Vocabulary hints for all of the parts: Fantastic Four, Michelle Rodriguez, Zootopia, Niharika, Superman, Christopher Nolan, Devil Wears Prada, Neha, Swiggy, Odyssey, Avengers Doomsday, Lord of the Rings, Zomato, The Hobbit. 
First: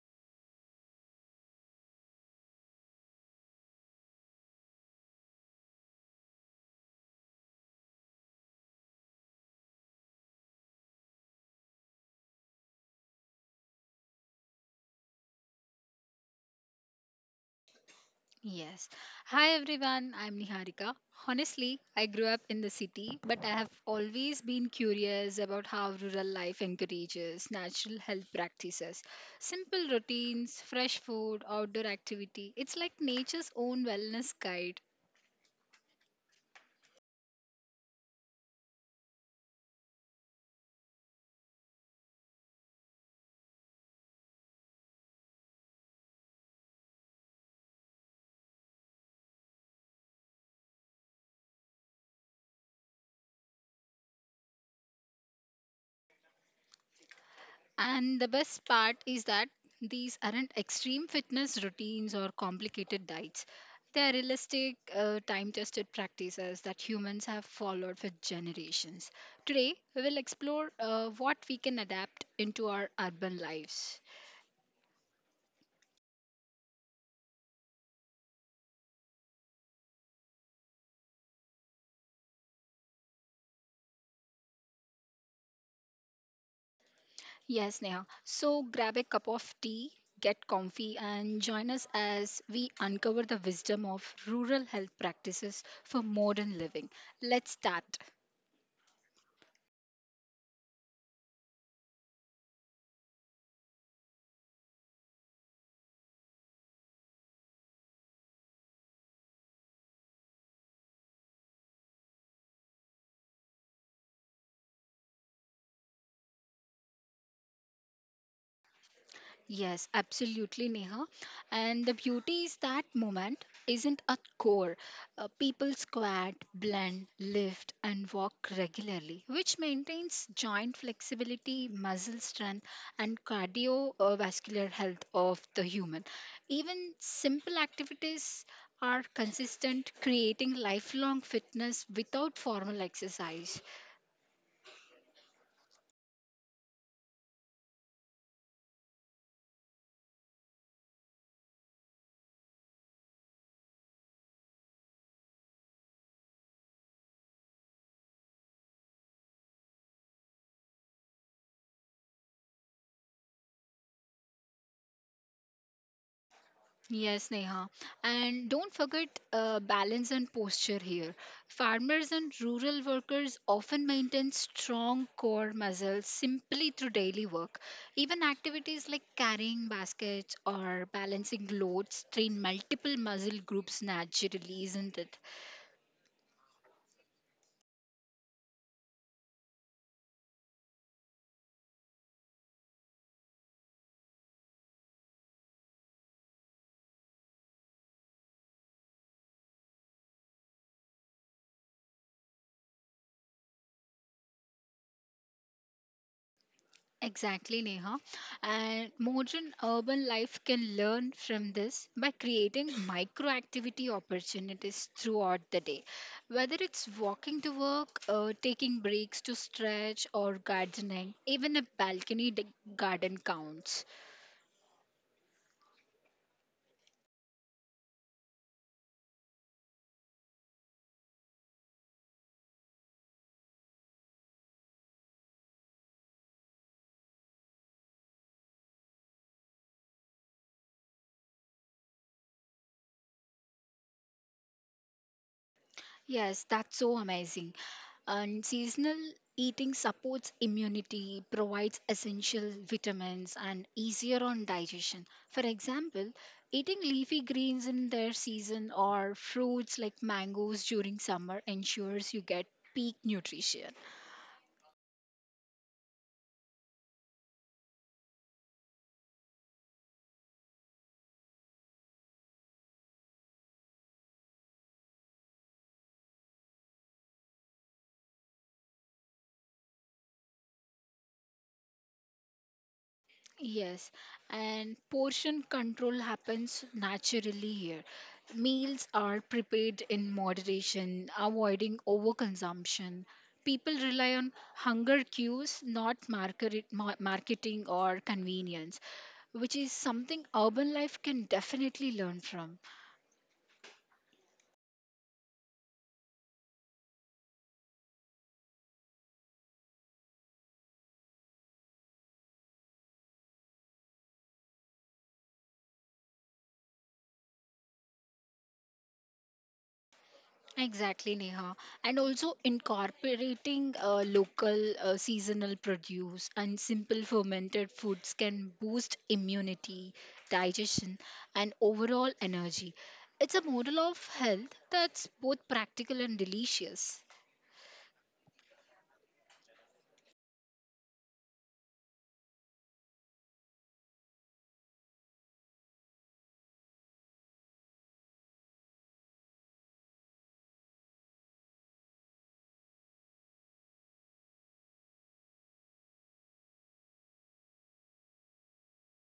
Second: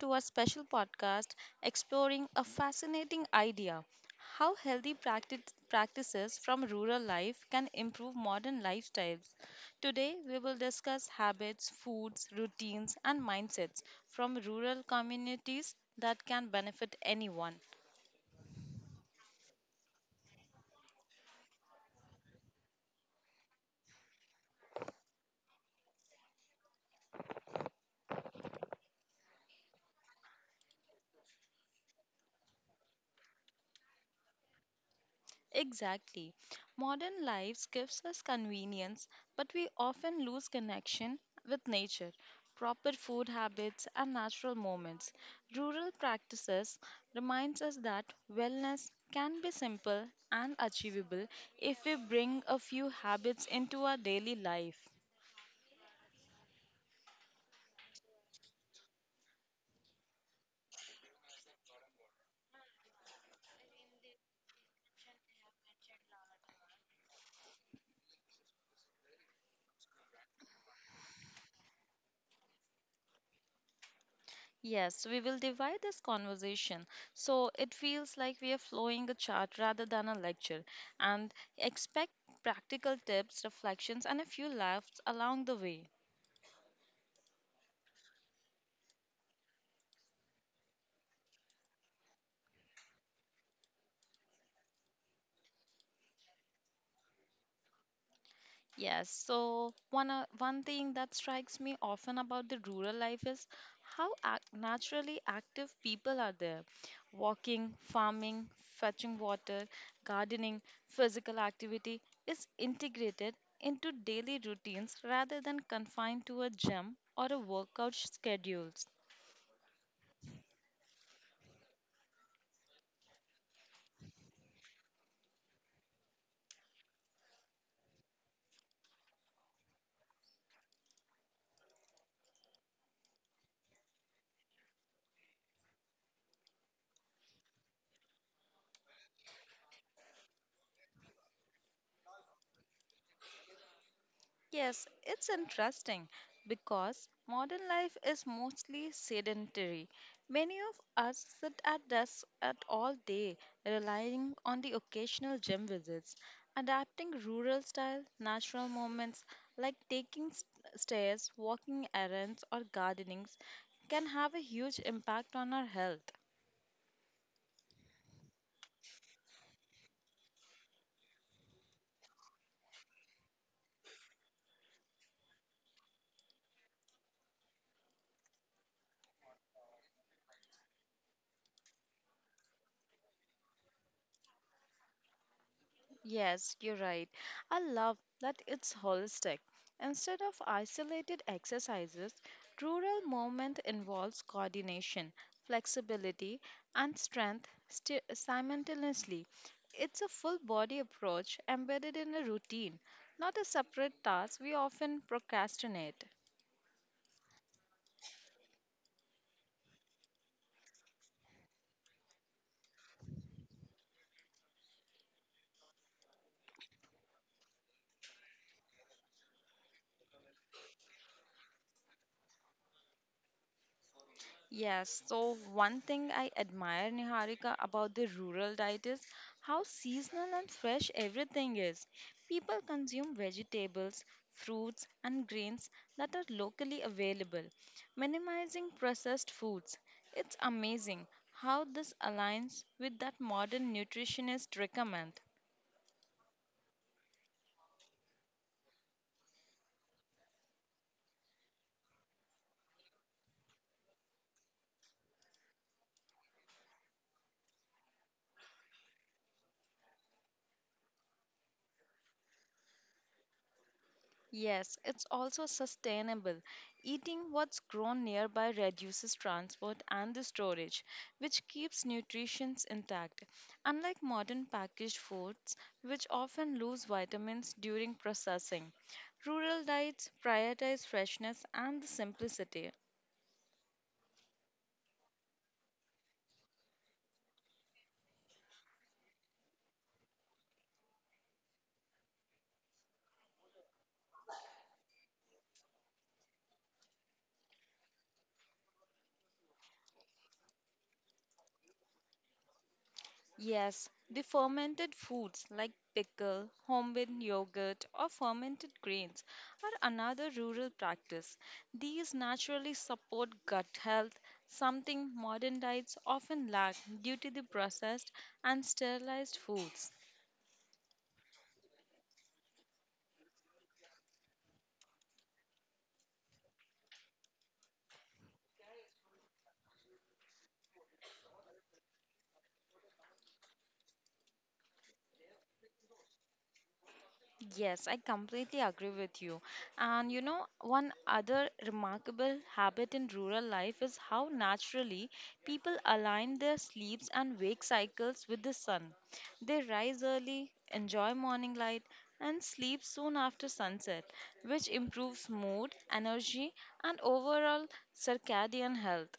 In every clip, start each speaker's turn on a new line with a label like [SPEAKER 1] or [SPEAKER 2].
[SPEAKER 1] to our special podcast exploring a fascinating idea how healthy practices from rural life can improve modern lifestyles. Today, we will discuss habits, foods, routines, and mindsets from rural communities that can benefit anyone.
[SPEAKER 2] Yes. Hi everyone, I'm Niharika. Honestly, I grew up in the city, but I have always been curious about how rural life encourages natural health practices. Simple routines, fresh food, outdoor activity. It's like nature's own wellness guide.
[SPEAKER 1] Exactly. Modern lives gives us convenience, but we often lose connection with nature, proper food habits and natural moments. Rural practices reminds us that wellness can be simple and achievable if we bring a few habits into our daily life.
[SPEAKER 2] And the best part is that these aren't extreme fitness routines or complicated diets. They are realistic, time tested practices that humans have followed for generations. Today, we will explore what we can adapt into our urban lives.
[SPEAKER 1] Yes, we will divide this conversation so it feels like we are flowing a chart rather than a lecture and expect practical tips, reflections, and a few laughs along the way.
[SPEAKER 2] Yes, Neha. So grab a cup of tea, get comfy, and join us as we uncover the wisdom of rural health practices for modern living. Let's start.
[SPEAKER 1] Yes, so one thing that strikes me often about the rural life is how ac naturally active people are there. Walking, farming, fetching water, gardening, physical activity is integrated into daily routines rather than confined to a gym or a workout schedules.
[SPEAKER 2] Yes, absolutely, Neha. And the beauty is that moment isn't a core. People squat, blend, lift, and walk regularly, which maintains joint flexibility, muscle strength, and cardiovascular health of the human. Even simple activities are consistent, creating lifelong fitness without formal exercise.
[SPEAKER 1] Yes, it's interesting because modern life is mostly sedentary. Many of us sit at desks at all day, relying on the occasional gym visits. Adapting rural style natural moments like taking stairs, walking errands, or gardening can have a huge impact on our health.
[SPEAKER 2] Yes, Neha. And don't forget balance and posture here. Farmers and rural workers often maintain strong core muscles simply through daily work. Even activities like carrying baskets or balancing loads train multiple muscle groups naturally, isn't it?
[SPEAKER 1] Yes, you're right. I love that it's holistic. Instead of isolated exercises, rural movement involves coordination, flexibility, and strength simultaneously. It's a full body approach embedded in a routine, not a separate task we often procrastinate.
[SPEAKER 2] Exactly, Neha. And modern urban life can learn from this by creating micro activity opportunities throughout the day. Whether it's walking to work, taking breaks to stretch, or gardening, even a garden counts.
[SPEAKER 1] Yes, so one thing I admire, Niharika, about the rural diet is how seasonal and fresh everything is. People consume vegetables, fruits, and grains that are locally available, minimizing processed foods. It's amazing how this aligns with that modern nutritionist recommend.
[SPEAKER 2] Yes, that's so amazing. And seasonal eating supports immunity, provides essential vitamins, and easier on digestion. For example, eating leafy greens in their season or fruits like mangoes during summer ensures you get peak nutrition.
[SPEAKER 1] Yes, it's also sustainable. Eating what's grown nearby reduces transport and the storage, which keeps nutrition intact. Unlike modern packaged foods, which often lose vitamins during processing, rural diets prioritize freshness and the simplicity.
[SPEAKER 2] Yes, and portion control happens naturally here. Meals are prepared in moderation, avoiding overconsumption. People rely on hunger cues, not marketing or convenience, which is something urban life can definitely learn from.
[SPEAKER 1] Yes, the fermented foods like pickle, homemade yogurt, or fermented grains are another rural practice. These naturally support gut health, something modern diets often lack due to the processed and sterilized foods.
[SPEAKER 2] Exactly, Neha. And also incorporating local seasonal produce and simple fermented foods can boost immunity, digestion, and overall energy. It's a model of health that's both practical and delicious.
[SPEAKER 1] Yes, I completely agree with you. And you know, one other remarkable habit in rural life is how naturally people align their sleeps and wake cycles with the sun. They rise early, enjoy morning light, and sleep soon after sunset, which improves mood, energy, and overall circadian health.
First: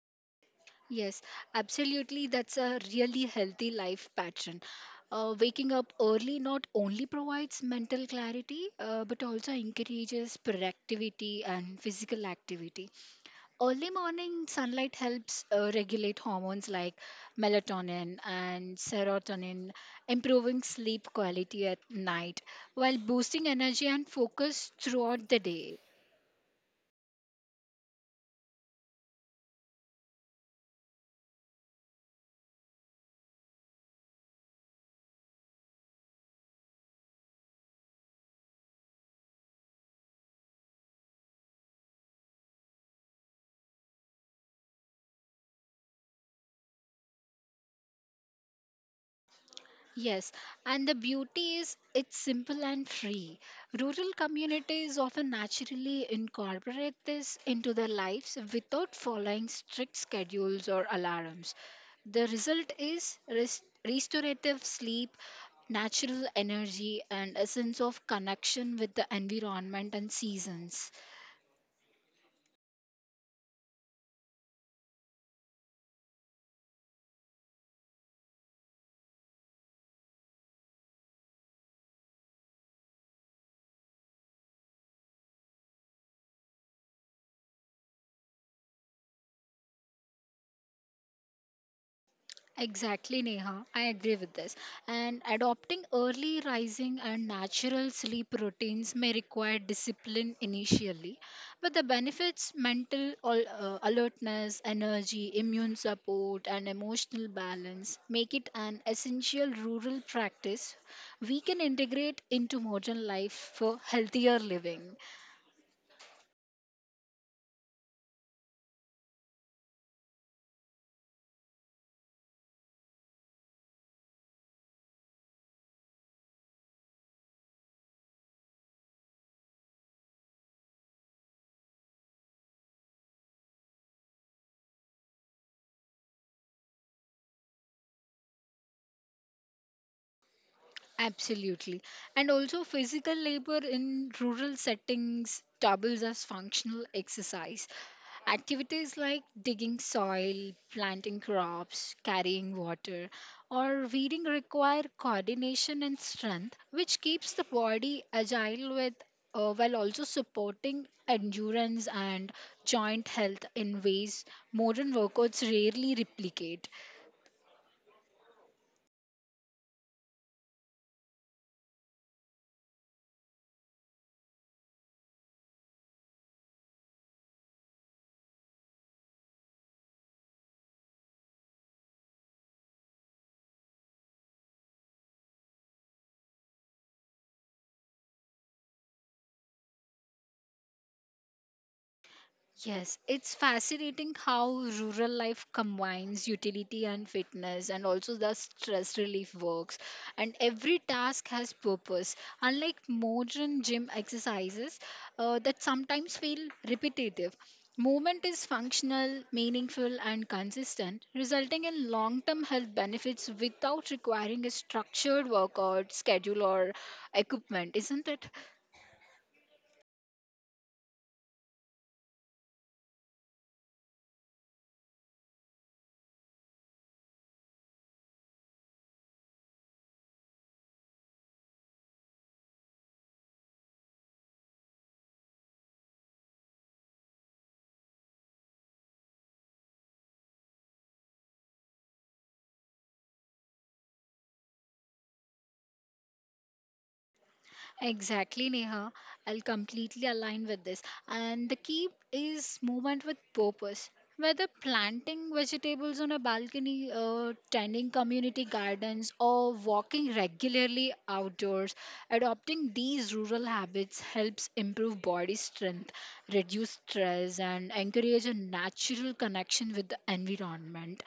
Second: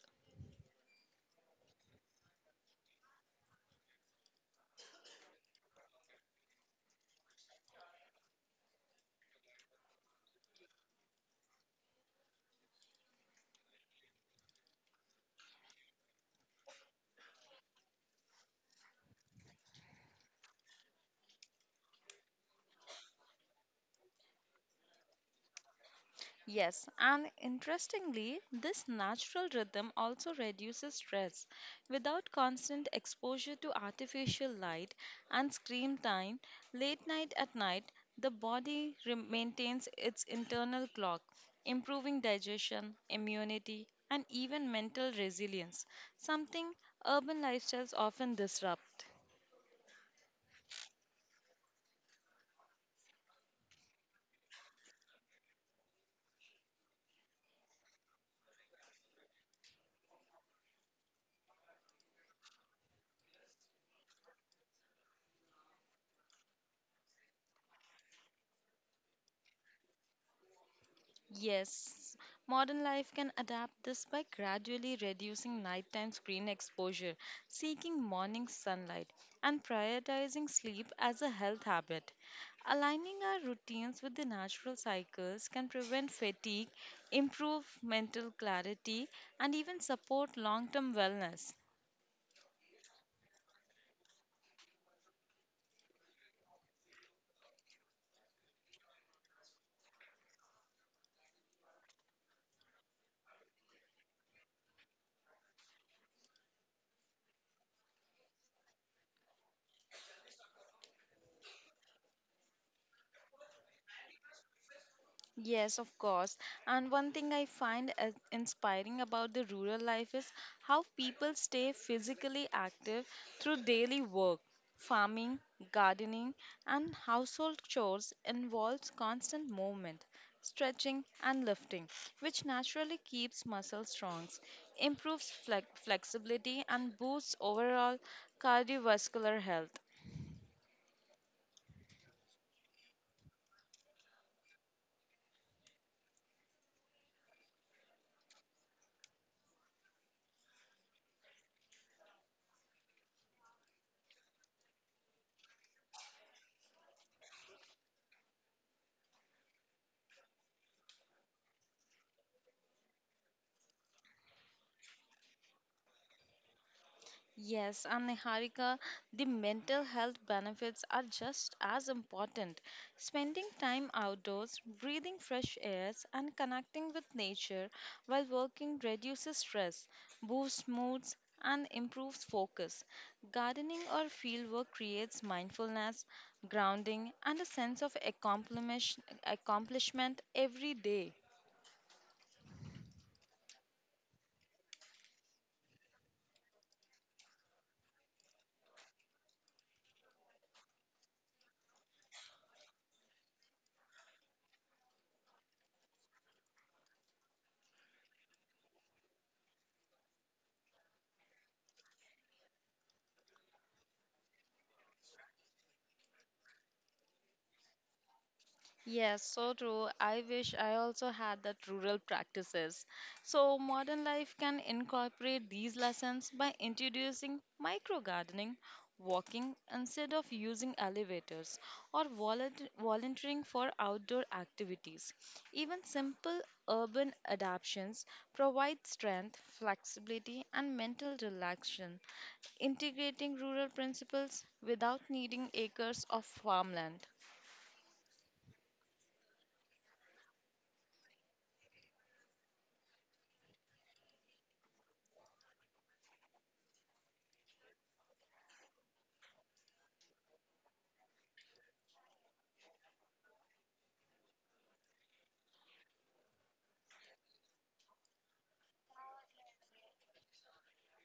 [SPEAKER 2] Yes, absolutely. That's a really healthy life pattern. Waking up early not only provides mental clarity, but also encourages productivity and physical activity. Early morning sunlight helps regulate hormones like melatonin and serotonin, improving sleep quality at night while boosting energy and focus throughout the day.
[SPEAKER 1] Yes, and interestingly, this natural rhythm also reduces stress. Without constant exposure to artificial light and screen time, late night at night, the body maintains its internal clock, improving digestion, immunity, and even mental resilience, something urban lifestyles often disrupt.
[SPEAKER 2] Yes, and the beauty is it's simple and free. Rural communities often naturally incorporate this into their lives without following strict schedules or alarms. The result is restorative sleep, natural energy, and a sense of connection with the environment and seasons.
[SPEAKER 1] Yes, modern life can adapt this by gradually reducing nighttime screen exposure, seeking morning sunlight, and prioritizing sleep as a health habit. Aligning our routines with the natural cycles can prevent fatigue, improve mental clarity, and even support long term wellness.
[SPEAKER 2] Exactly, Neha. I agree with this. And adopting early rising and natural sleep routines may require discipline initially, but the benefits mental alertness, energy, immune support, and emotional balance make it an essential rural practice we can integrate into modern life for healthier living.
[SPEAKER 1] Yes, of course. And one thing I find as inspiring about the rural life is how people stay physically active through daily work. Farming, gardening, and household chores involves constant movement, stretching, and lifting, which naturally keeps muscle strong, improves flexibility, and boosts overall cardiovascular health.
[SPEAKER 2] Absolutely. And also, physical labor in rural settings doubles as functional exercise. Activities like digging soil, planting crops, carrying water, or weeding require coordination and strength, which keeps the body agile with, while also supporting endurance and joint health in ways modern workouts rarely replicate.
[SPEAKER 1] Yes, and Niharika, the mental health benefits are just as important. Spending time outdoors, breathing fresh airs, and connecting with nature while working reduces stress, boosts moods, and improves focus. Gardening or fieldwork creates mindfulness, grounding, and a sense of accomplishment every day.
[SPEAKER 2] Yes, it's fascinating how rural life combines utility and fitness and also the stress relief works. And every task has purpose. Unlike modern gym exercises that sometimes feel repetitive, movement is functional, meaningful, and consistent, resulting in long term health benefits without requiring a structured workout schedule or equipment, isn't it?
[SPEAKER 1] Yes, so true. I wish I also had that rural practices. So modern life can incorporate these lessons by introducing micro gardening, walking instead of using elevators, or volunteering for outdoor activities. Even simple urban adaptations provide strength, flexibility, and mental relaxation, integrating rural principles without needing acres of farmland.
[SPEAKER 2] Exactly, Neha. I'll completely align with this. And the key is movement with purpose. Whether planting vegetables on a balcony, tending community gardens, or walking regularly outdoors, adopting these rural habits helps improve body strength, reduce stress, and encourage a natural connection with the environment.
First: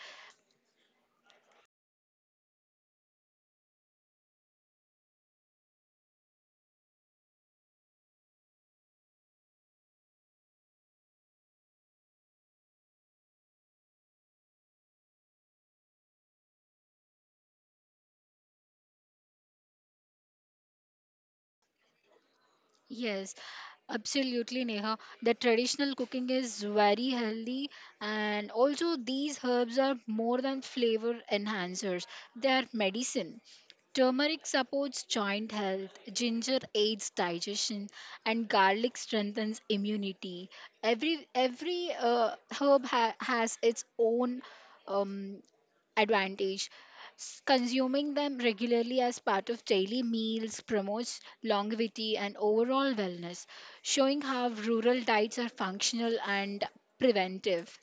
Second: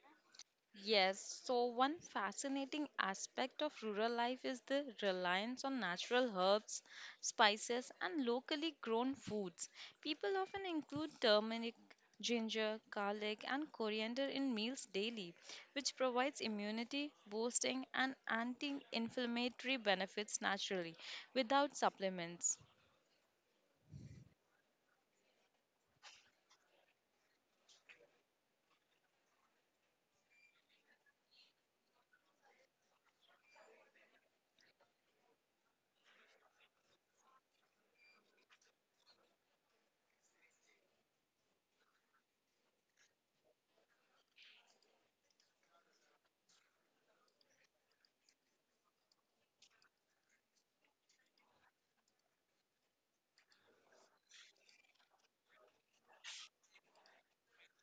[SPEAKER 1] Yes, so one fascinating aspect of rural life is the reliance on natural herbs, spices, and locally grown foods. People often include turmeric, ginger, garlic, and coriander in meals daily, which provides immunity boosting and anti inflammatory benefits naturally without supplements.
[SPEAKER 2] Yes, absolutely, Neha. The traditional cooking is very healthy, and also these herbs are more than flavor enhancers, they are medicine. Turmeric supports joint health, ginger aids digestion, and garlic strengthens immunity. Every herb has its own um, advantage. Consuming them regularly as part of daily meals promotes longevity and overall wellness, showing how rural diets are functional and preventive.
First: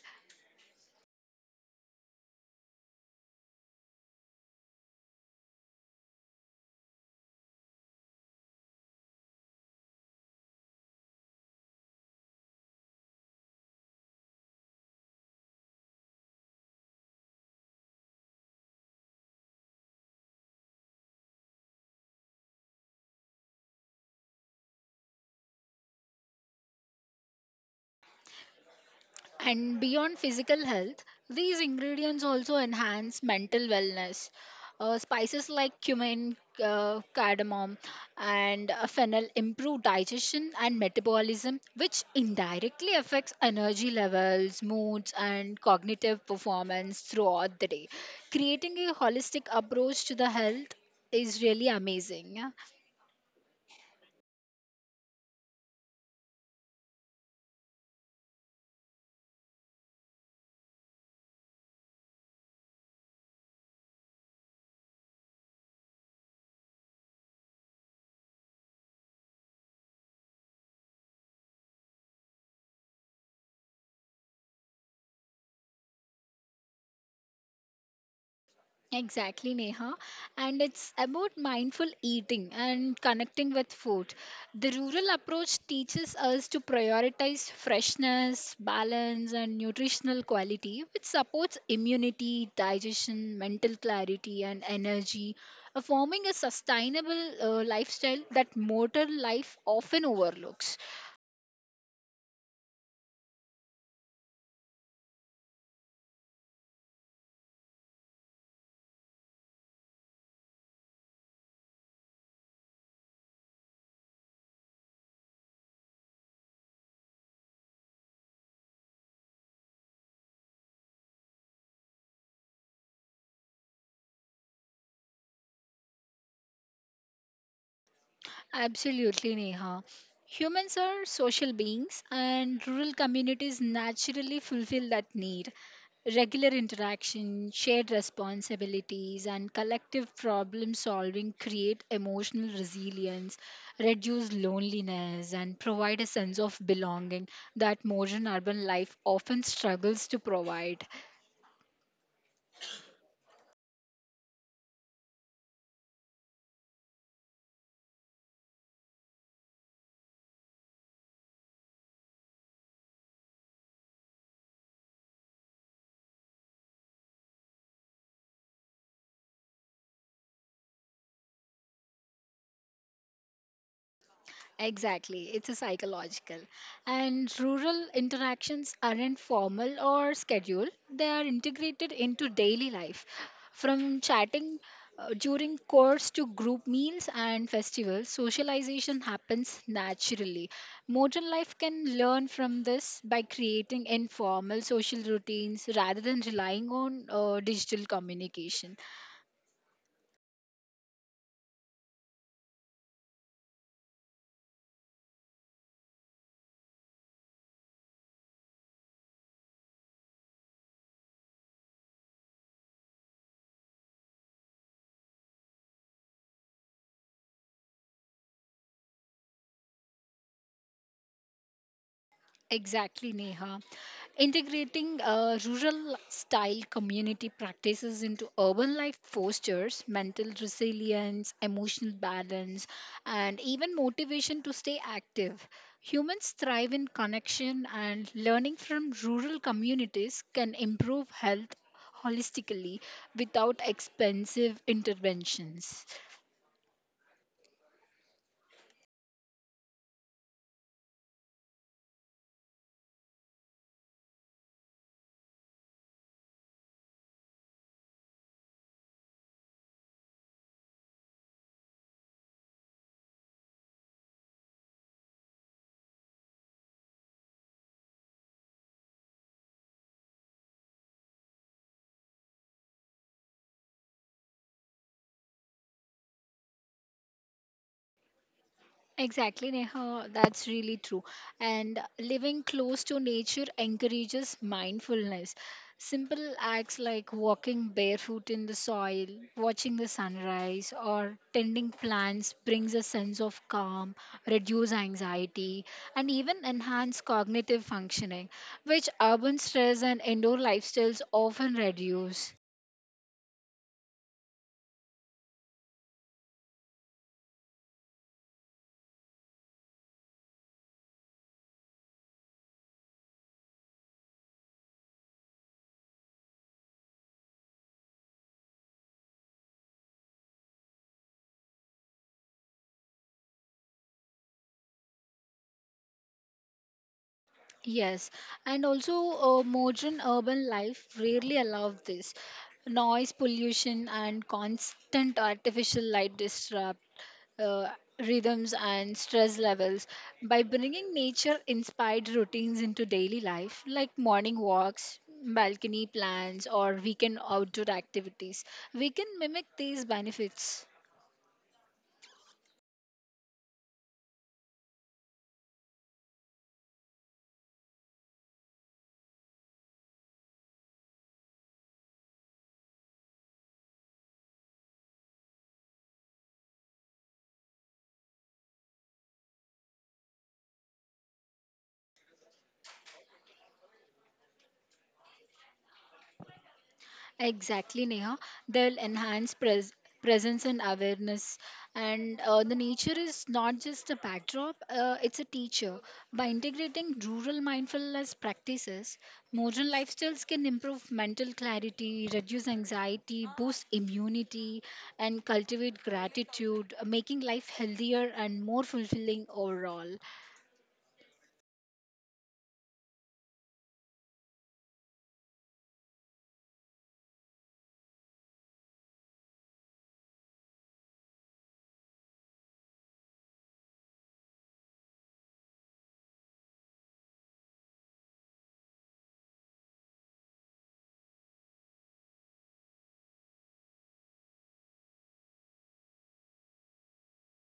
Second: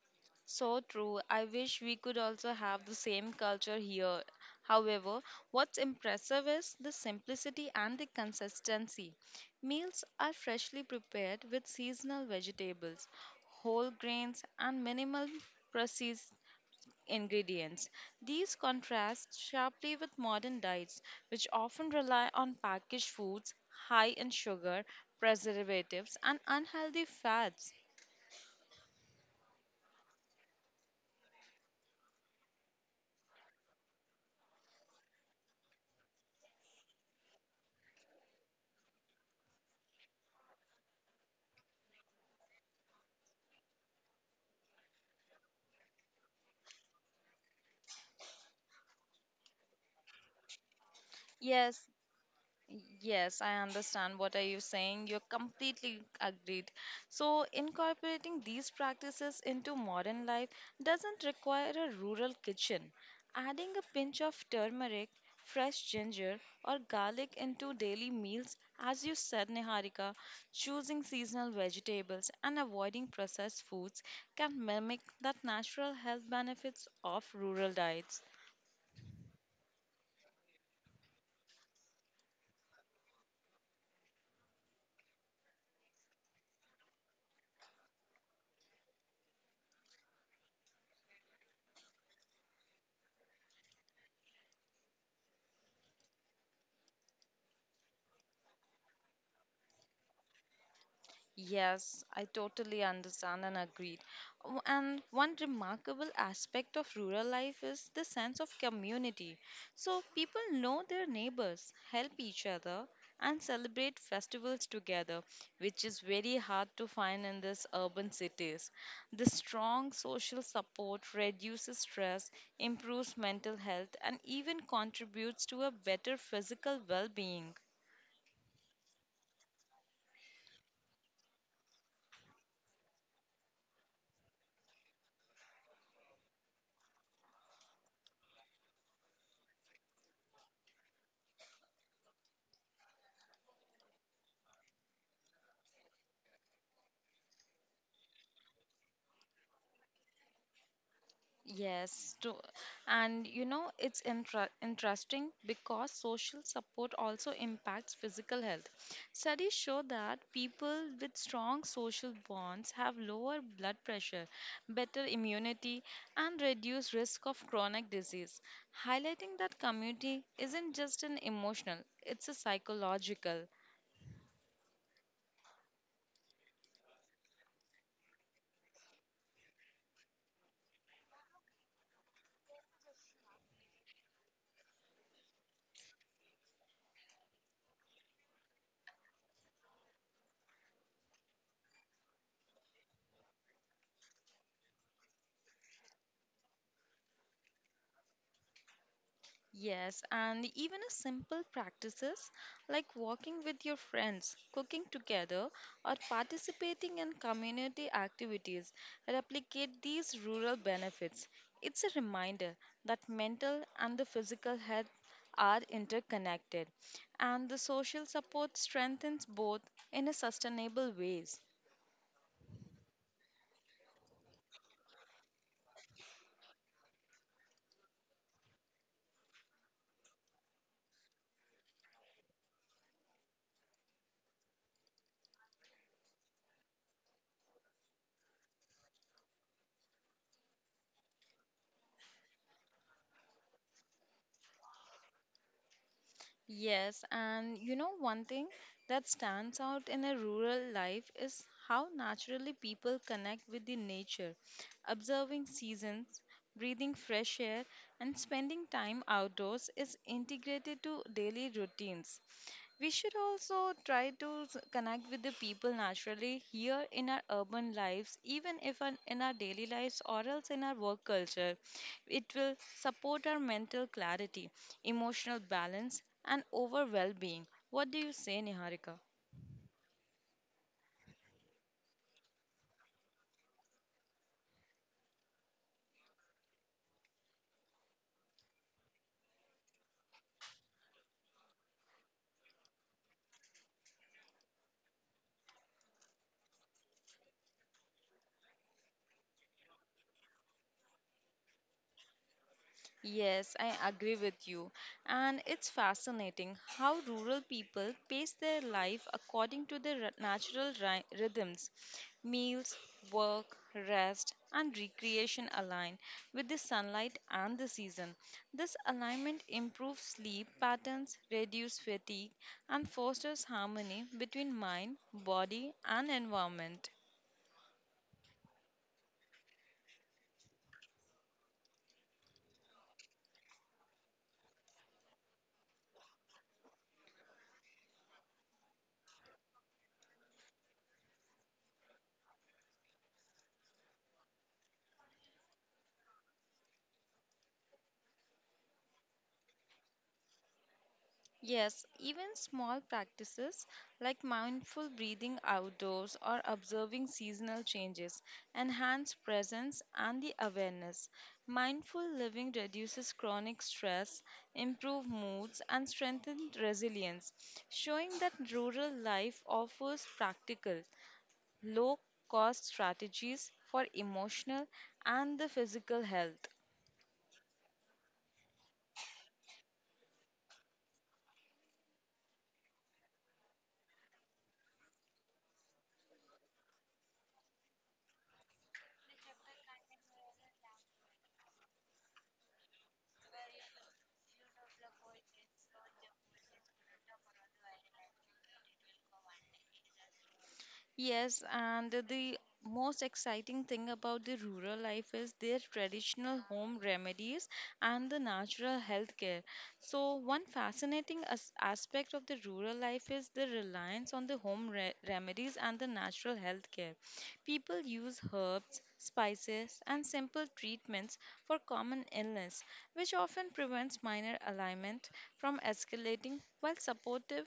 [SPEAKER 1] So true. I wish we could also have the same culture here. However, what's impressive is the simplicity and the consistency. Meals are freshly prepared with seasonal vegetables, whole grains, and minimal processed ingredients. These contrast sharply with modern diets, which often rely on packaged foods high in sugar, preservatives, and unhealthy fats.
[SPEAKER 2] And beyond physical health, these ingredients also enhance mental wellness. Spices like cumin, cardamom, and fennel improve digestion and metabolism, which indirectly affects energy levels, moods, and cognitive performance throughout the day. Creating a holistic approach to the health is really
[SPEAKER 1] Yes,
[SPEAKER 2] amazing.
[SPEAKER 1] Yes, I understand what are you saying. You're completely agreed. So incorporating these practices into modern life doesn't require a rural kitchen. Adding a pinch of turmeric, fresh ginger, or garlic into daily meals, as you said, Niharika, choosing seasonal vegetables and avoiding processed foods can mimic that natural health benefits of rural diets.
[SPEAKER 2] Exactly, Neha. And it's about mindful eating and connecting with food. The rural approach teaches us to prioritize freshness, balance, and nutritional quality, which supports immunity, digestion, mental clarity, and energy, forming a sustainable lifestyle that modern life often overlooks.
[SPEAKER 1] Yes, I totally understand and agreed. Oh, and one remarkable aspect of rural life is the sense of community. So people know their neighbors, help each other, and celebrate festivals together, which is very hard to find in these urban cities. The strong social support reduces stress, improves mental health, and even contributes to a better physical well being.
[SPEAKER 2] Absolutely, Neha. Humans are social beings, and rural communities naturally fulfill that need. Regular interaction, shared responsibilities, and collective problem solving create emotional resilience, reduce loneliness, and provide a sense of belonging that modern urban life often struggles to provide.
[SPEAKER 1] Yes, to, and you know, it's interesting because social support also impacts physical health. Studies show that people with strong social bonds have lower blood pressure, better immunity, and reduced risk of chronic disease, highlighting that community isn't just an emotional, it's a psychological.
[SPEAKER 2] Exactly, it's a psychological. And rural interactions aren't formal or scheduled, they are integrated into daily life. From chatting during course to group meals and festivals, socialization happens naturally. Modern life can learn from this by creating informal social routines rather than relying on digital communication.
[SPEAKER 1] Yes, and even a simple practices like walking with your friends, cooking together, or participating in community activities replicate these rural benefits. It's a reminder that mental and the physical health are interconnected, and the social support strengthens both in a sustainable ways.
[SPEAKER 2] Exactly, Neha. Integrating rural style community practices into urban life fosters mental resilience, emotional balance, and even motivation to stay active. Humans thrive in connection, and learning from rural communities can improve health holistically without expensive interventions.
[SPEAKER 1] Yes, and you know, one thing that stands out in a rural life is how naturally people connect with the nature, observing seasons, breathing fresh air, and spending time outdoors is integrated to daily routines. We should also try to connect with the people naturally here in our urban lives, even if in our daily lives or else in our work culture. It will support our mental clarity, emotional balance, and overall well being. What do you say, Niharika?
[SPEAKER 2] Exactly, Neha, that's really true. And living close to nature encourages mindfulness. Simple acts like walking barefoot in the soil, watching the sunrise, or tending plants brings a sense of calm, reduce anxiety, and even enhance cognitive functioning, which urban stress and indoor lifestyles often reduce.
[SPEAKER 1] Yes, I agree with you. And it's fascinating how rural people pace their life according to their natural rhythms. Meals, work, rest, and recreation align with the sunlight and the season. This alignment improves sleep patterns, reduces fatigue, and fosters harmony between mind, body, and environment.
[SPEAKER 2] Yes, and also modern urban life rarely allows this. Noise pollution and constant artificial light disrupt uh, rhythms and stress levels. By bringing nature inspired routines into daily life, like morning walks, balcony plans, or weekend outdoor activities, we can mimic these benefits.
[SPEAKER 1] Yes, even small practices like mindful breathing outdoors or observing seasonal changes enhance presence and the awareness. Mindful living reduces chronic stress, improve moods and strengthen resilience, showing that rural life offers practical, low cost strategies for emotional and the physical health.
[SPEAKER 2] Exactly, Neha. They'll enhance presence and awareness. And the nature is not just a backdrop, it's a teacher. By integrating rural mindfulness practices, modern lifestyles can improve mental clarity, reduce anxiety, boost immunity, and cultivate gratitude, making life healthier and more fulfilling overall.
[SPEAKER 1] Yes, and the most exciting thing about the rural life is their traditional home remedies and the natural health care. So, one fascinating aspect of the rural life is the reliance on the home remedies and the natural health care. People use herbs, spices, and simple treatments for common illness, which often prevents minor alignment from escalating while supportive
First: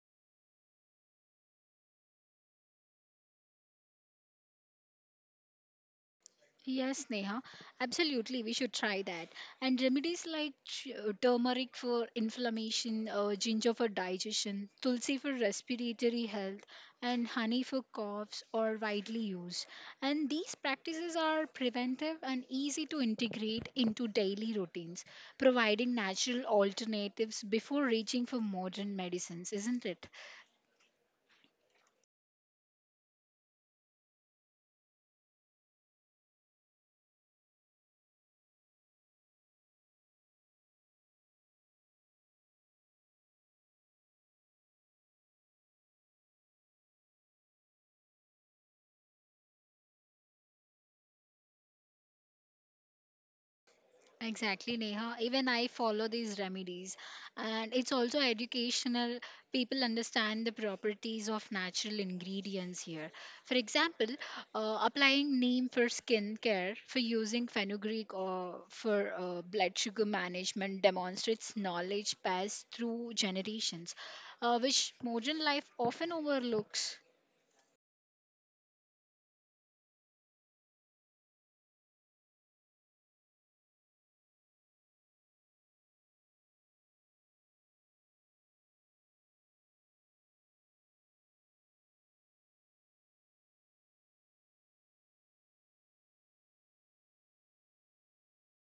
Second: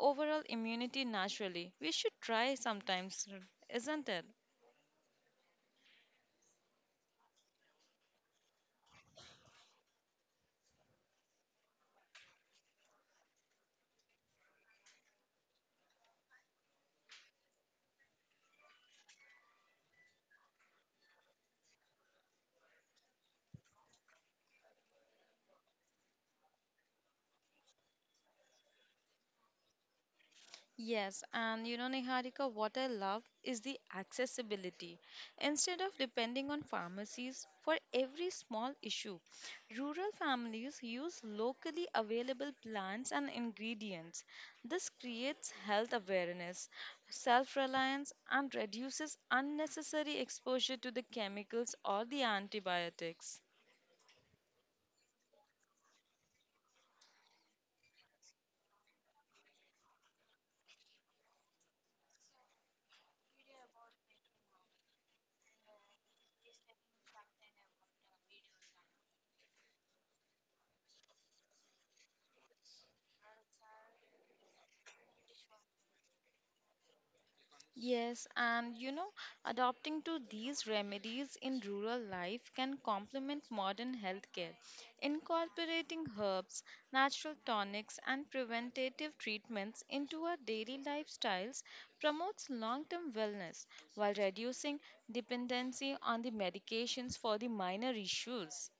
[SPEAKER 1] overall immunity naturally. We should try sometimes, isn't it?
[SPEAKER 2] Yes, Neha, absolutely. We should try that. And remedies like turmeric for inflammation, ginger for digestion, tulsi for respiratory health, and honey for coughs are widely used. And these practices are preventive and easy to integrate into daily routines, providing natural alternatives before reaching for modern medicines, isn't it?
[SPEAKER 1] Yes, and you know, Niharika, what I love is the accessibility. Instead of depending on pharmacies for every small issue, rural families use locally available plants and ingredients. This creates health awareness, self reliance, and reduces unnecessary exposure to the chemicals or the antibiotics.
[SPEAKER 2] Exactly, Neha. Even I follow these remedies, and it's also educational. People understand the properties of natural ingredients here. For example, applying neem for skin care, for using fenugreek or for blood sugar management demonstrates knowledge passed through generations, which modern life often overlooks.
[SPEAKER 1] Yes, and you know, adopting to these remedies in rural life can complement modern healthcare. Incorporating herbs, natural tonics, and preventative treatments into our daily lifestyles promotes long term wellness while reducing dependency on the medications for the minor issues.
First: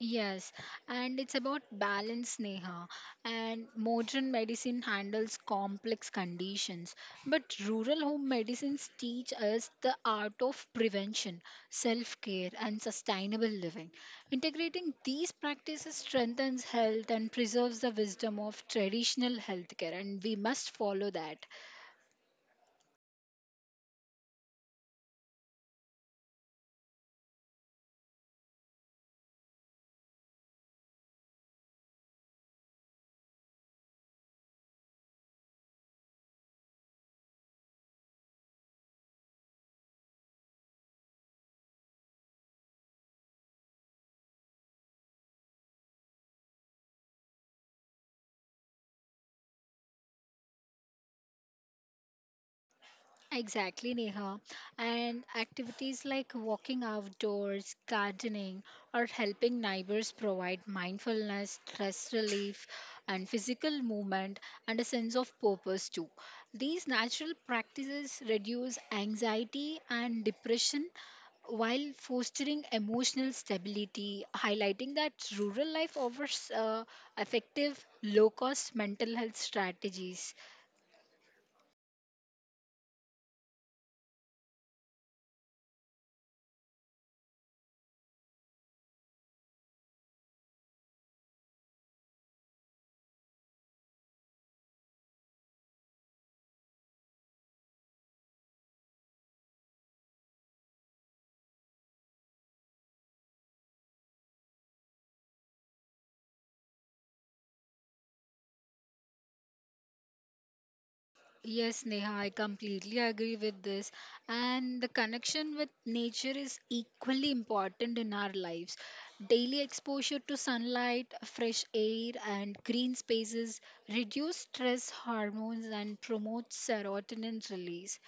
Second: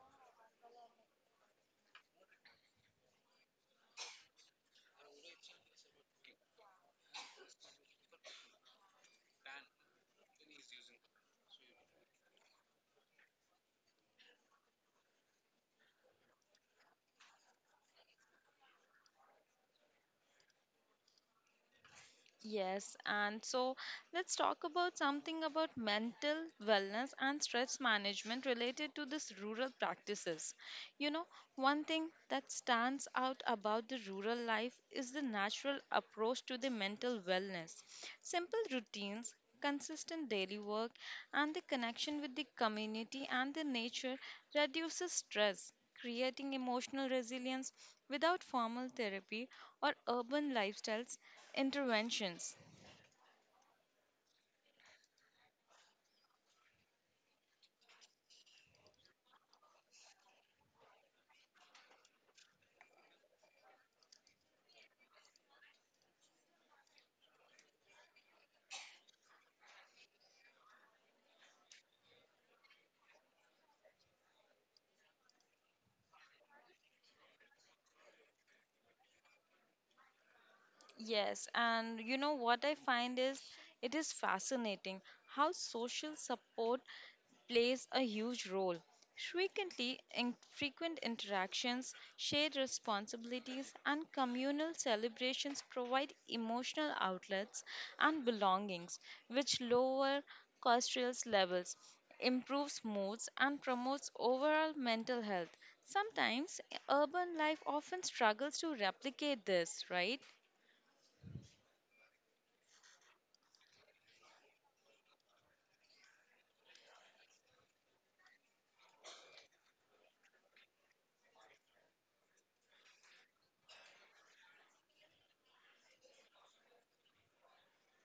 [SPEAKER 2] Yes, and it's about balance, Neha. And modern medicine handles complex conditions, but rural home medicines teach us the art of prevention, self care, and sustainable living. Integrating these practices strengthens health and preserves the wisdom of traditional healthcare, and we must follow that.
[SPEAKER 1] Yes, and so let's talk about something about mental wellness and stress management related to this rural practices. You know, one thing that stands out about the rural life is the natural approach to the mental wellness. Simple routines, consistent daily work, and the connection with the community and the nature reduces stress, creating emotional resilience without formal therapy or urban lifestyles interventions.
[SPEAKER 2] Exactly, Neha. And activities like walking outdoors, gardening, or helping neighbors provide mindfulness, stress relief, and physical movement and a sense of purpose too. These natural practices reduce anxiety and depression while fostering emotional stability, highlighting that rural life offers effective, low cost mental health strategies.
[SPEAKER 1] Yes, and you know what I find is it is fascinating how social support plays a huge role. Frequently, in frequent interactions, shared responsibilities, and communal celebrations provide emotional outlets and belongings, which lower cortisol levels, improves moods, and promotes overall mental health. Sometimes urban life often struggles to replicate this, right?
[SPEAKER 2] Yes, Neha, I completely agree with this. And the connection with nature is equally important in our lives. Daily exposure to sunlight, fresh air, and green spaces reduce stress hormones and promote serotonin release.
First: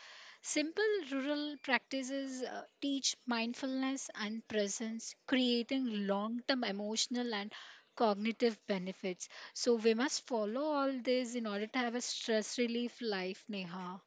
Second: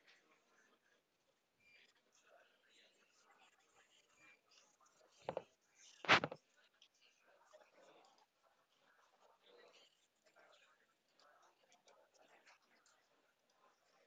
[SPEAKER 2] Simple rural practices teach mindfulness and presence, creating long term emotional and cognitive benefits. So, we must follow all this in order to have a stress relief life, Neha.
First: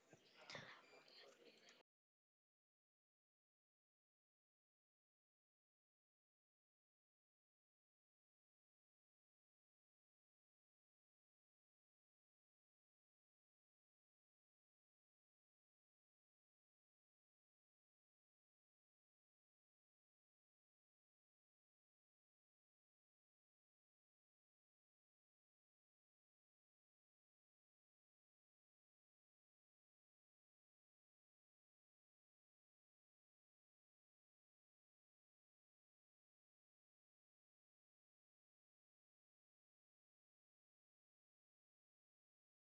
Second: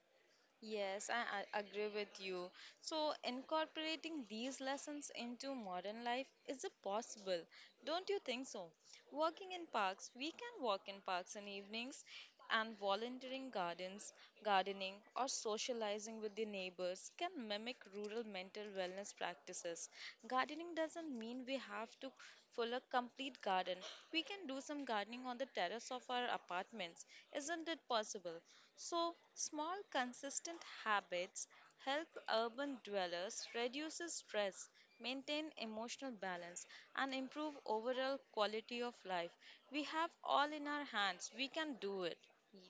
[SPEAKER 1] Yes, I agree with you. So, incorporating these lessons into modern life is it possible? Don't you think so? Working in parks, we can walk in parks in evenings and volunteering gardens, gardening, or socializing with the neighbors can mimic rural mental wellness practices. Gardening doesn't mean we have to full a complete garden. We can do some gardening on the terrace of our apartments. Isn't it possible? So, small consistent habits help urban dwellers reduce stress, maintain emotional balance and improve overall quality of life. We have all in our hands. We can do it.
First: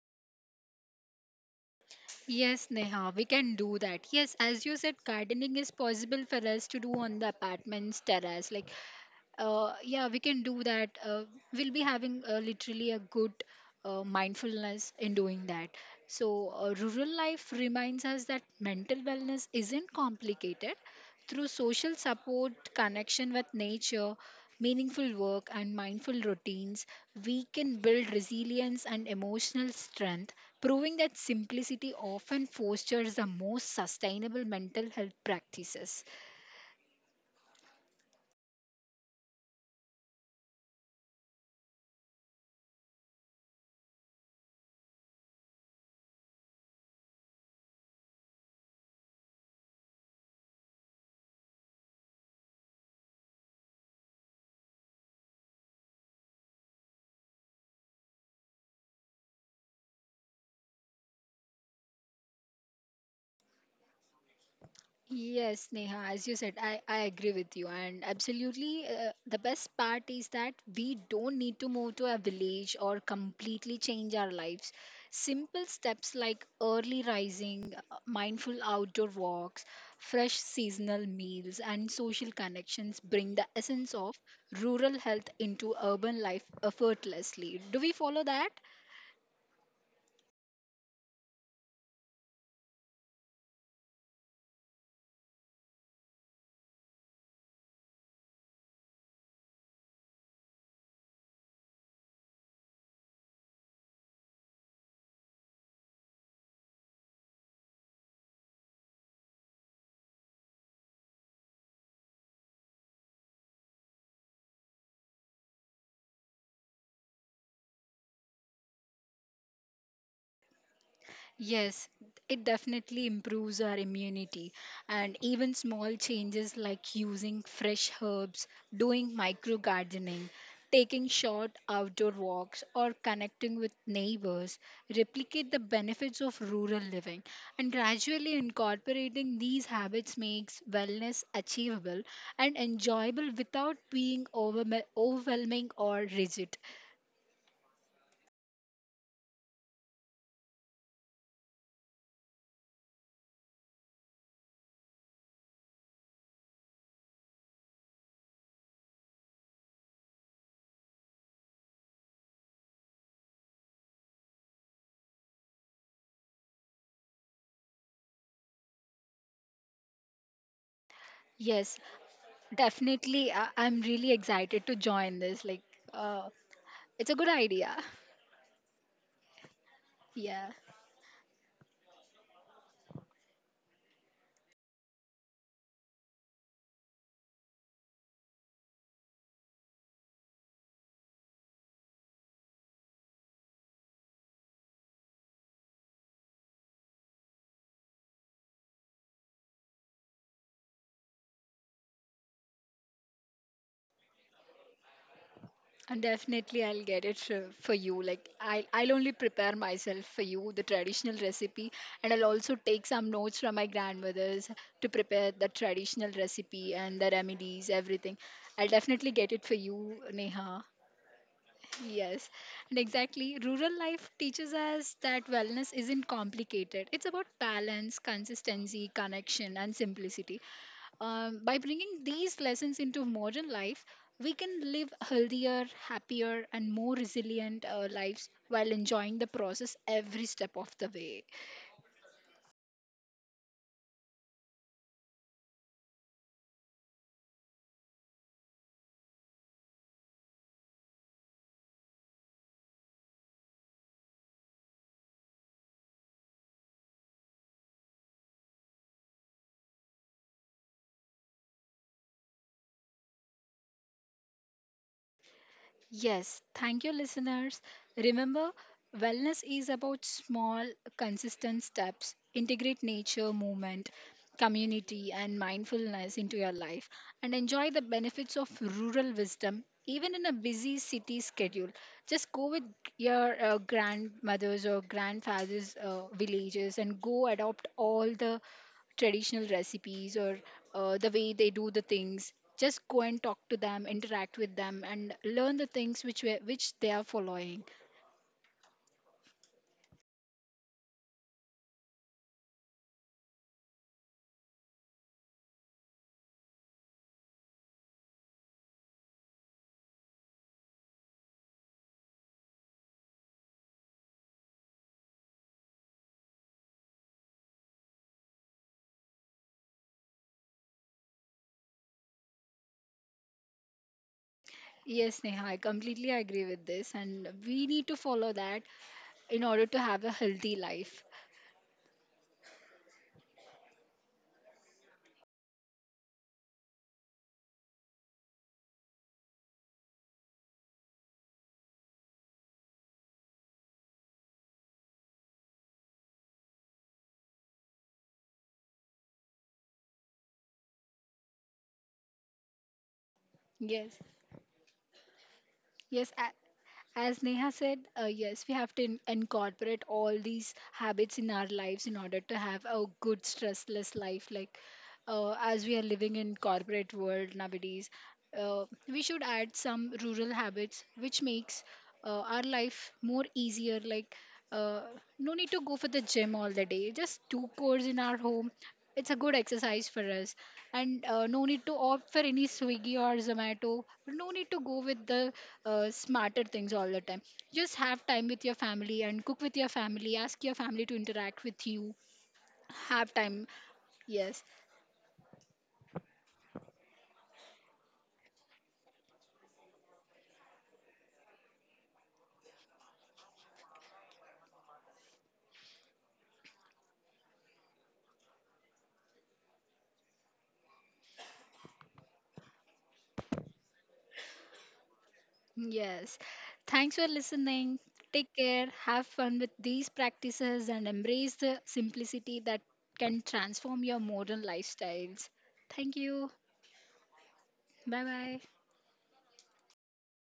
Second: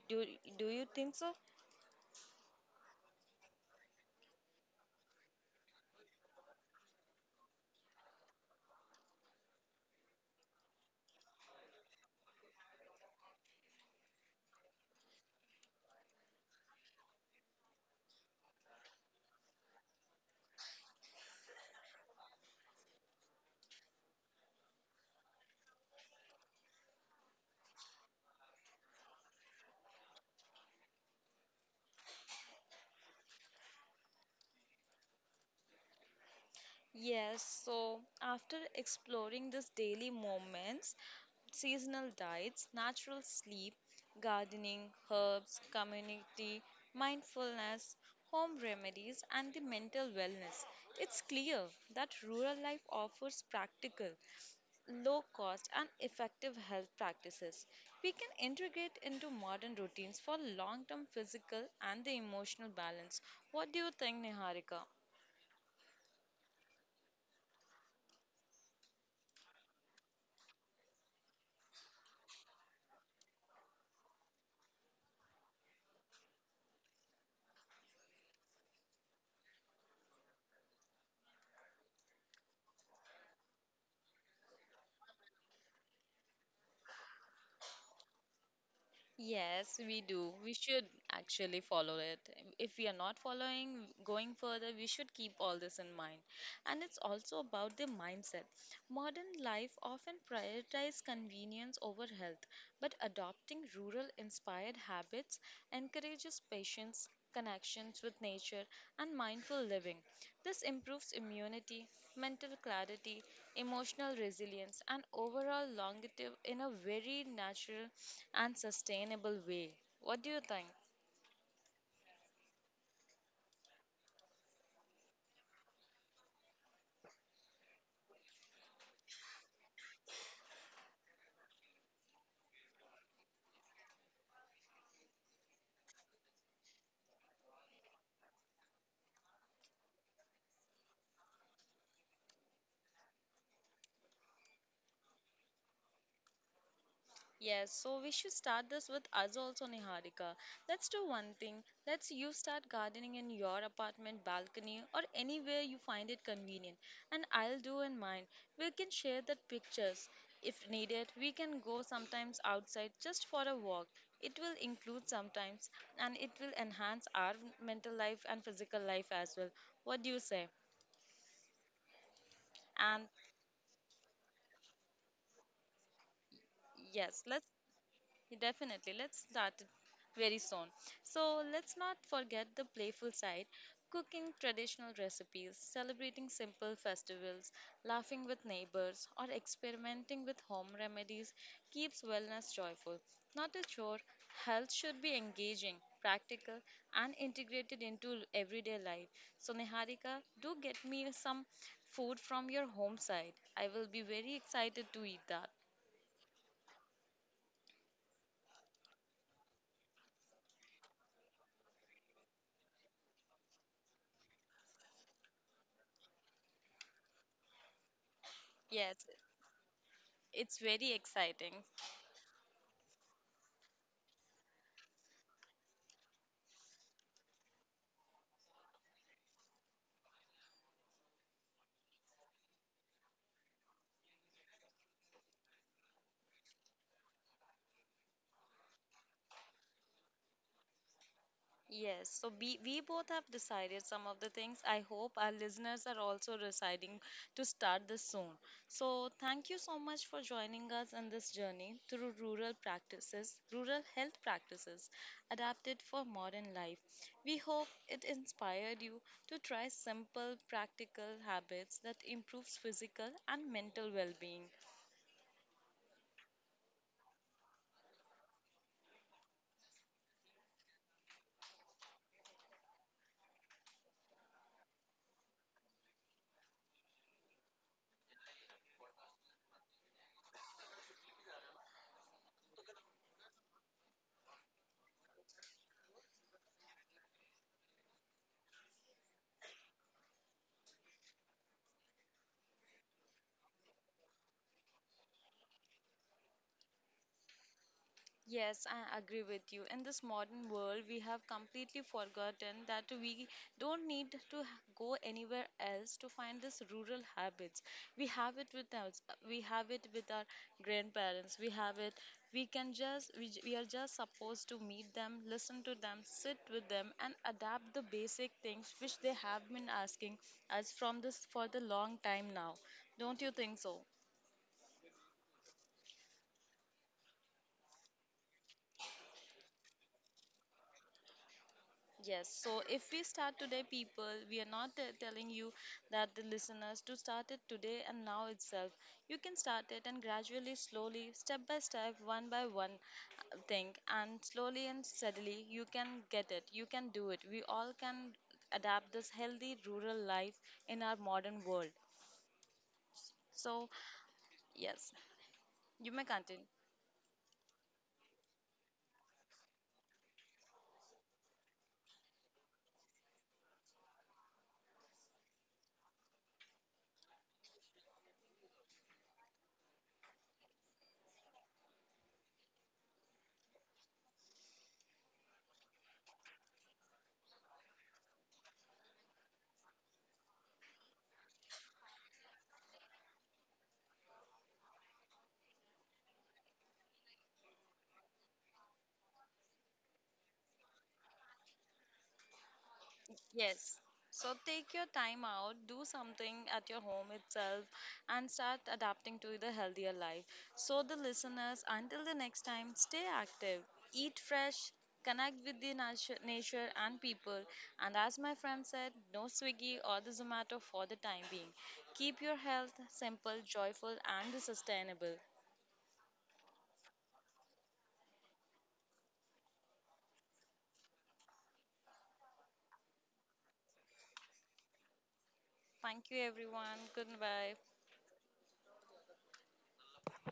[SPEAKER 1] Do, do you think so?
[SPEAKER 2] Yes, Neha, we can do that. Yes, as you said, gardening is possible for us to do on the apartment's terrace. Like yeah, we can do that, we'll be having literally a good mindfulness in doing that. So rural life reminds us that mental wellness isn't complicated. Through social support, connection with nature, meaningful work and mindful routines, we can build resilience and emotional strength, proving that simplicity often fosters the most sustainable mental health practices.
[SPEAKER 1] Yes, so after exploring these daily moments, seasonal diets, natural sleep, gardening, herbs, community, mindfulness, home remedies, and the mental wellness, it's clear that rural life offers practical, low cost, and effective health practices we can integrate into modern routines for long term physical and the emotional balance. What do you think, Niharika?
[SPEAKER 2] Yes, Neha, as you said, I agree with you. And absolutely, the best part is that we don't need to move to a village or completely change our lives. Simple steps like early rising, mindful outdoor walks, fresh seasonal meals, and social connections bring the essence of rural health into urban life effortlessly. Do we follow that?
[SPEAKER 1] Yes, we do. We should actually follow it. If we are not following, going further, we should keep all this in mind. And it's also about the mindset. Modern life often prioritizes convenience over health, but adopting rural inspired habits encourages patience, connections with nature, and mindful living. This improves immunity, mental clarity, emotional resilience, and overall longevity in a very natural and sustainable way. What do you think?
[SPEAKER 2] Yes, it definitely improves our immunity. And even small changes like using fresh herbs, doing micro gardening, taking short outdoor walks, or connecting with neighbors replicate the benefits of rural living. And gradually incorporating these habits makes wellness achievable and enjoyable without being overwhelming or rigid.
[SPEAKER 1] Yes, so we should start this with us also, Niharika. Let's do one thing. Let's you start gardening in your apartment balcony or anywhere you find it convenient, and I'll do in mine. We can share the pictures if needed. We can go sometimes outside just for a walk. It will include sometimes, and it will enhance our mental life and physical life as well. What do you say?
[SPEAKER 2] Yes,
[SPEAKER 1] And
[SPEAKER 2] definitely, I'm really excited to join this. Like, uh, it's a
[SPEAKER 1] yes,
[SPEAKER 2] good
[SPEAKER 1] let's
[SPEAKER 2] idea.
[SPEAKER 1] definitely, let's start it very
[SPEAKER 2] Yeah,
[SPEAKER 1] soon. So, let's not forget the playful side cooking traditional recipes, celebrating simple festivals, laughing with neighbors, or experimenting with home remedies keeps wellness joyful. Not a chore, health should be engaging, practical, and integrated into everyday life. So, Niharika, do get me some food from your home side. I will be very excited to eat that.
[SPEAKER 2] and definitely I'll get it for you. Like, I'll only prepare myself for you the traditional recipe, and I'll also take some notes from my grandmothers to prepare the traditional recipe and the remedies, everything. I'll
[SPEAKER 1] Yes,
[SPEAKER 2] definitely get it for you, Neha.
[SPEAKER 1] it's very exciting.
[SPEAKER 2] Yes, and exactly. Rural life teaches us that wellness isn't complicated. It's about balance, consistency, connection, and simplicity. By bringing these lessons into modern life, we can live healthier, happier, and more resilient lives while enjoying the process every step of the way.
[SPEAKER 1] Yes, so we both have decided some of the things. I hope our listeners are also deciding to start this soon. So, thank you so much for joining us on this journey through rural practices, rural health practices adapted for modern life. We hope it inspired you to try simple, practical habits that improves physical and mental well-being.
[SPEAKER 2] Yes, thank you, listeners. Remember, wellness is about small, consistent steps. Integrate nature, movement, community, and mindfulness into your life and enjoy the benefits of rural wisdom, even in a busy city schedule. Just go with your grandmothers or grandfathers' villages and go adopt all the traditional recipes or the way they do the things. Just go and talk to them, interact with them and learn the things which which they are following.
[SPEAKER 1] Yes, I agree with you. In this modern world, we have completely forgotten that we don't need to go anywhere else to find this rural habits. We have it with us. We have it with our grandparents. We have it. We can just we are just supposed to meet them, listen to them, sit with them, and adapt the basic things which they have been asking us from this for the long time now. Don't you think so?
[SPEAKER 2] Yes, Neha, I completely agree with this, and we need to follow that in order to have a healthy life.
[SPEAKER 1] Yes, so if we start today, people, we are not telling you that the listeners to start it today and now itself. You can start it and gradually, slowly, step by step, one by one thing, and slowly and steadily, you can get it. You can do it. We all can adapt this healthy rural life in our modern world. So,
[SPEAKER 2] Yes.
[SPEAKER 1] yes, you may
[SPEAKER 2] yes
[SPEAKER 1] continue.
[SPEAKER 2] a- as Neha said, yes, we have to incorporate all these habits in our lives in order to have a good stressless life. Like as we are living in corporate world nowadays, we should add some rural habits which makes our life more easier. Like uh, no need to go for the gym all the day, just two cores in our home, it's a good exercise for us. And no need to opt for any Swiggy or Zomato, no need to go with the smarter things all the time. Just have time with your family and cook with your family, ask your family to interact with you. Have time.
[SPEAKER 1] Yes. So
[SPEAKER 2] Yes.
[SPEAKER 1] take your time out, do something at your home itself, and start adapting to the healthier life. So, the listeners, until the next time, stay active, eat fresh, connect with the nature and people. And as my friend said, no Swiggy or the Zomato for the time being. Keep your health simple, joyful, and sustainable.
[SPEAKER 2] Yes. Thanks for listening. Take care. Have fun with these practices and embrace the simplicity that can transform your modern lifestyles. Thank
[SPEAKER 1] Thank you,
[SPEAKER 2] you.
[SPEAKER 1] everyone. Goodbye.
[SPEAKER 2] Bye bye.